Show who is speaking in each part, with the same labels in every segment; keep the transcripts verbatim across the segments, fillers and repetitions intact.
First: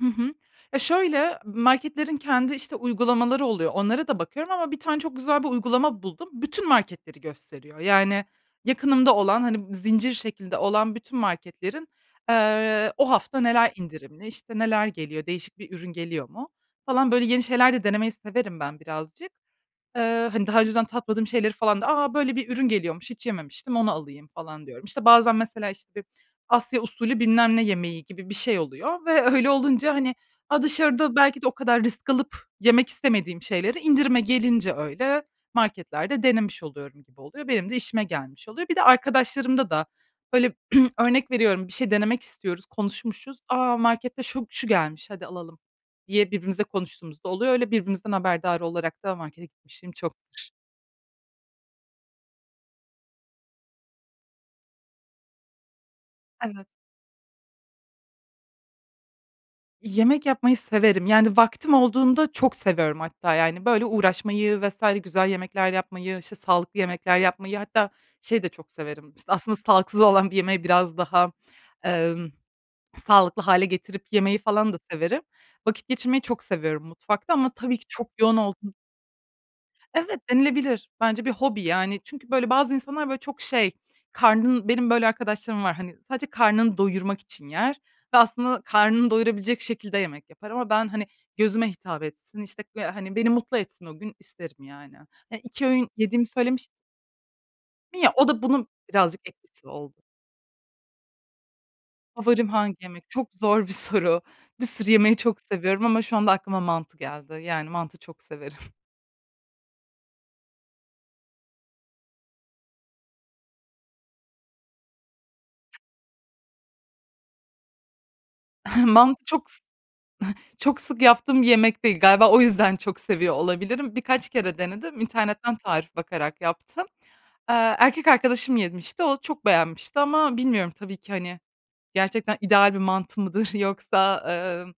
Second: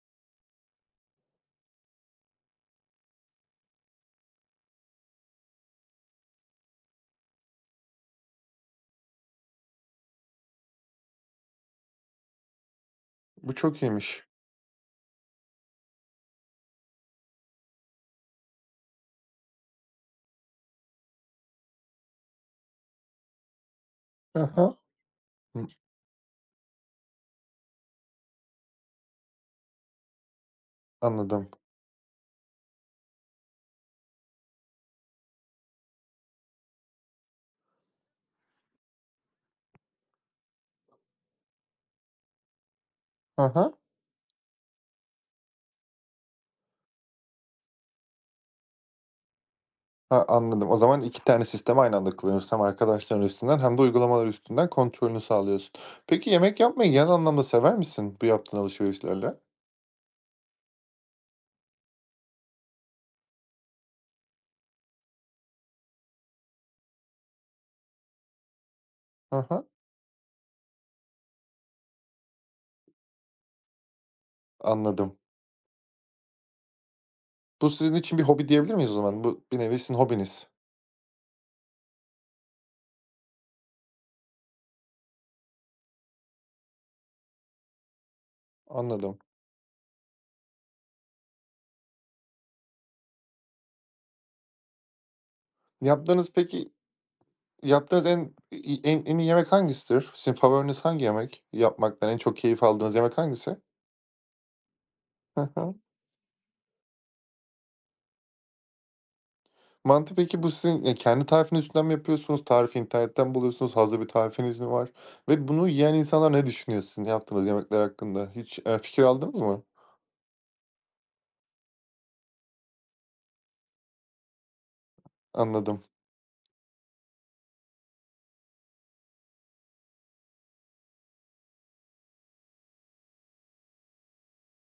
Speaker 1: Hı hı. Ya, şöyle, marketlerin kendi, işte, uygulamaları oluyor, onlara da bakıyorum ama bir tane çok güzel bir uygulama buldum. Bütün marketleri gösteriyor. Yani, yakınımda olan, hani, zincir şeklinde olan bütün marketlerin, eee, o hafta
Speaker 2: Bu
Speaker 1: neler
Speaker 2: çok iyiymiş.
Speaker 1: indirimli, işte, neler geliyor, değişik bir ürün geliyor mu, falan. Böyle yeni şeyler de denemeyi severim ben birazcık. Eee, hani, daha önceden tatmadığım şeyleri falan da, "A, böyle bir ürün geliyormuş, hiç yememiştim, onu alayım."
Speaker 2: He he,
Speaker 1: falan diyorum. İşte, bazen mesela,
Speaker 2: hıh.
Speaker 1: işte, bir Asya usulü, bilmem ne yemeği gibi bir şey oluyor ve öyle olunca, hani, dışarıda belki de
Speaker 2: Anladım.
Speaker 1: o kadar risk alıp yemek istemediğim şeyleri indirime gelince öyle marketlerde denemiş oluyorum gibi oluyor. Benim de işime gelmiş oluyor. Bir de arkadaşlarımda da böyle, örnek veriyorum, bir şey denemek istiyoruz, konuşmuşuz.
Speaker 2: He he.
Speaker 1: "A, markette şu şu gelmiş, hadi alalım." diye birbirimizle konuştuğumuz da oluyor. Öyle birbirimizden haberdar olarak da markete gitmişliğim
Speaker 2: He,
Speaker 1: çoktur.
Speaker 2: anladım, o zaman iki tane sistemi aynı anda kullanıyorsun, hem arkadaşların üstünden hem de uygulamalar üstünden kontrolünü sağlıyorsun. Peki, yemek
Speaker 1: Evet.
Speaker 2: yapmayı genel anlamda sever misin bu yaptığın alışverişlerle?
Speaker 1: Yemek yapmayı severim. Yani, vaktim olduğunda çok seviyorum hatta, yani, böyle, uğraşmayı vs. güzel yemekler yapmayı, işte, sağlıklı yemekler yapmayı, hatta şeyi de çok severim,
Speaker 2: He
Speaker 1: aslında
Speaker 2: he.
Speaker 1: sağlıksız olan bir yemeği biraz daha, emm, sağlıklı hâle getirip yemeyi falan da
Speaker 2: Anladım.
Speaker 1: severim. Vakit geçirmeyi çok seviyorum mutfakta ama
Speaker 2: Bu
Speaker 1: tabii ki
Speaker 2: sizin
Speaker 1: çok
Speaker 2: için bir
Speaker 1: yoğun
Speaker 2: hobi
Speaker 1: olduğum
Speaker 2: diyebilir miyiz o zaman, bu bir nevi sizin
Speaker 1: Evet,
Speaker 2: hobiniz.
Speaker 1: denilebilir. Bence bir hobi. Yani çünkü böyle, bazı insanlar, böyle çok şey, karnın Benim böyle arkadaşlarım var, hani, sadece karnını doyurmak için yer ve aslında karnını
Speaker 2: Anladım.
Speaker 1: doyurabilecek şekilde yemek yapar. Ama ben, hani, gözüme hitap etsin, işte, böyle, hani, beni mutlu etsin o gün isterim, yani. iki öğün yediğimi
Speaker 2: Yaptığınız
Speaker 1: söylemiş
Speaker 2: peki Yaptığınız
Speaker 1: Ya o
Speaker 2: en
Speaker 1: da bunun
Speaker 2: iyi en iyi
Speaker 1: birazcık
Speaker 2: yemek
Speaker 1: etkisi oldu.
Speaker 2: hangisidir? Sizin favoriniz hangi yemek yapmaktan en çok
Speaker 1: Favorim
Speaker 2: keyif
Speaker 1: hangi
Speaker 2: aldığınız
Speaker 1: yemek?
Speaker 2: yemek
Speaker 1: Çok
Speaker 2: hangisi?
Speaker 1: zor bir soru. Bir sürü yemeği çok
Speaker 2: Hı hı.
Speaker 1: seviyorum ama şu anda aklıma mantı geldi. Yani, mantı çok severim.
Speaker 2: Mantı, peki bu sizin, eee, kendi tarifiniz üzerinden mi yapıyorsunuz? Tarifi internetten mi buluyorsunuz? Hazır bir tarifiniz mi var? Ve bunu yiyen insanlar ne düşünüyor sizin yaptığınız yemekler hakkında? Hiç, eee, fikir
Speaker 1: Mantı
Speaker 2: aldınız
Speaker 1: çok
Speaker 2: mı?
Speaker 1: sık çok sık yaptığım bir yemek değil. Galiba o yüzden çok seviyor olabilirim. Birkaç kere denedim, internetten
Speaker 2: Anladım.
Speaker 1: tarif bakarak yaptım. Eee, erkek arkadaşım yemişti, o çok beğenmişti ama bilmiyorum tabii ki, hani, gerçekten ideal bir mantı mıdır yoksa, emm,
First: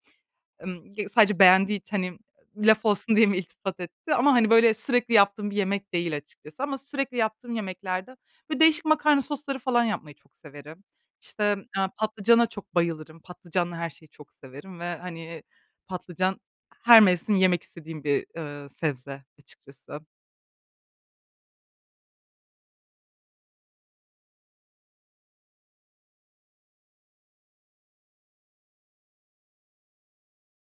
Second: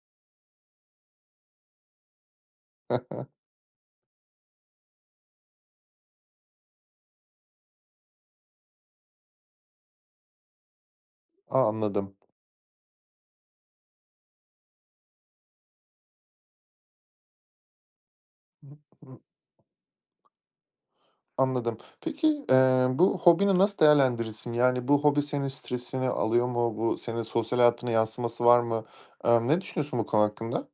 Speaker 1: emm, ya sadece beğendiği için, hani, laf
Speaker 2: He
Speaker 1: olsun
Speaker 2: he.
Speaker 1: diye mi iltifat etti? Ama, hani, böyle sürekli yaptığım bir yemek değil açıkçası. Ama sürekli yaptığım yemeklerde, böyle, değişik makarna sosları falan yapmayı çok severim. İşte,
Speaker 2: A!
Speaker 1: eee,
Speaker 2: Anladım.
Speaker 1: patlıcana çok bayılırım. Patlıcanla her şeyi çok severim ve, hani, patlıcan her mevsim yemek istediğim bir, eee, sebze açıkçası.
Speaker 2: [unintelligible] Anladım. Peki, eee, bu hobini nasıl değerlendirirsin? Yani, bu hobi senin stresini alıyor mu? Bu senin sosyal hayatına yansıması var mı? Emm, ne düşünüyorsun bu konu hakkında?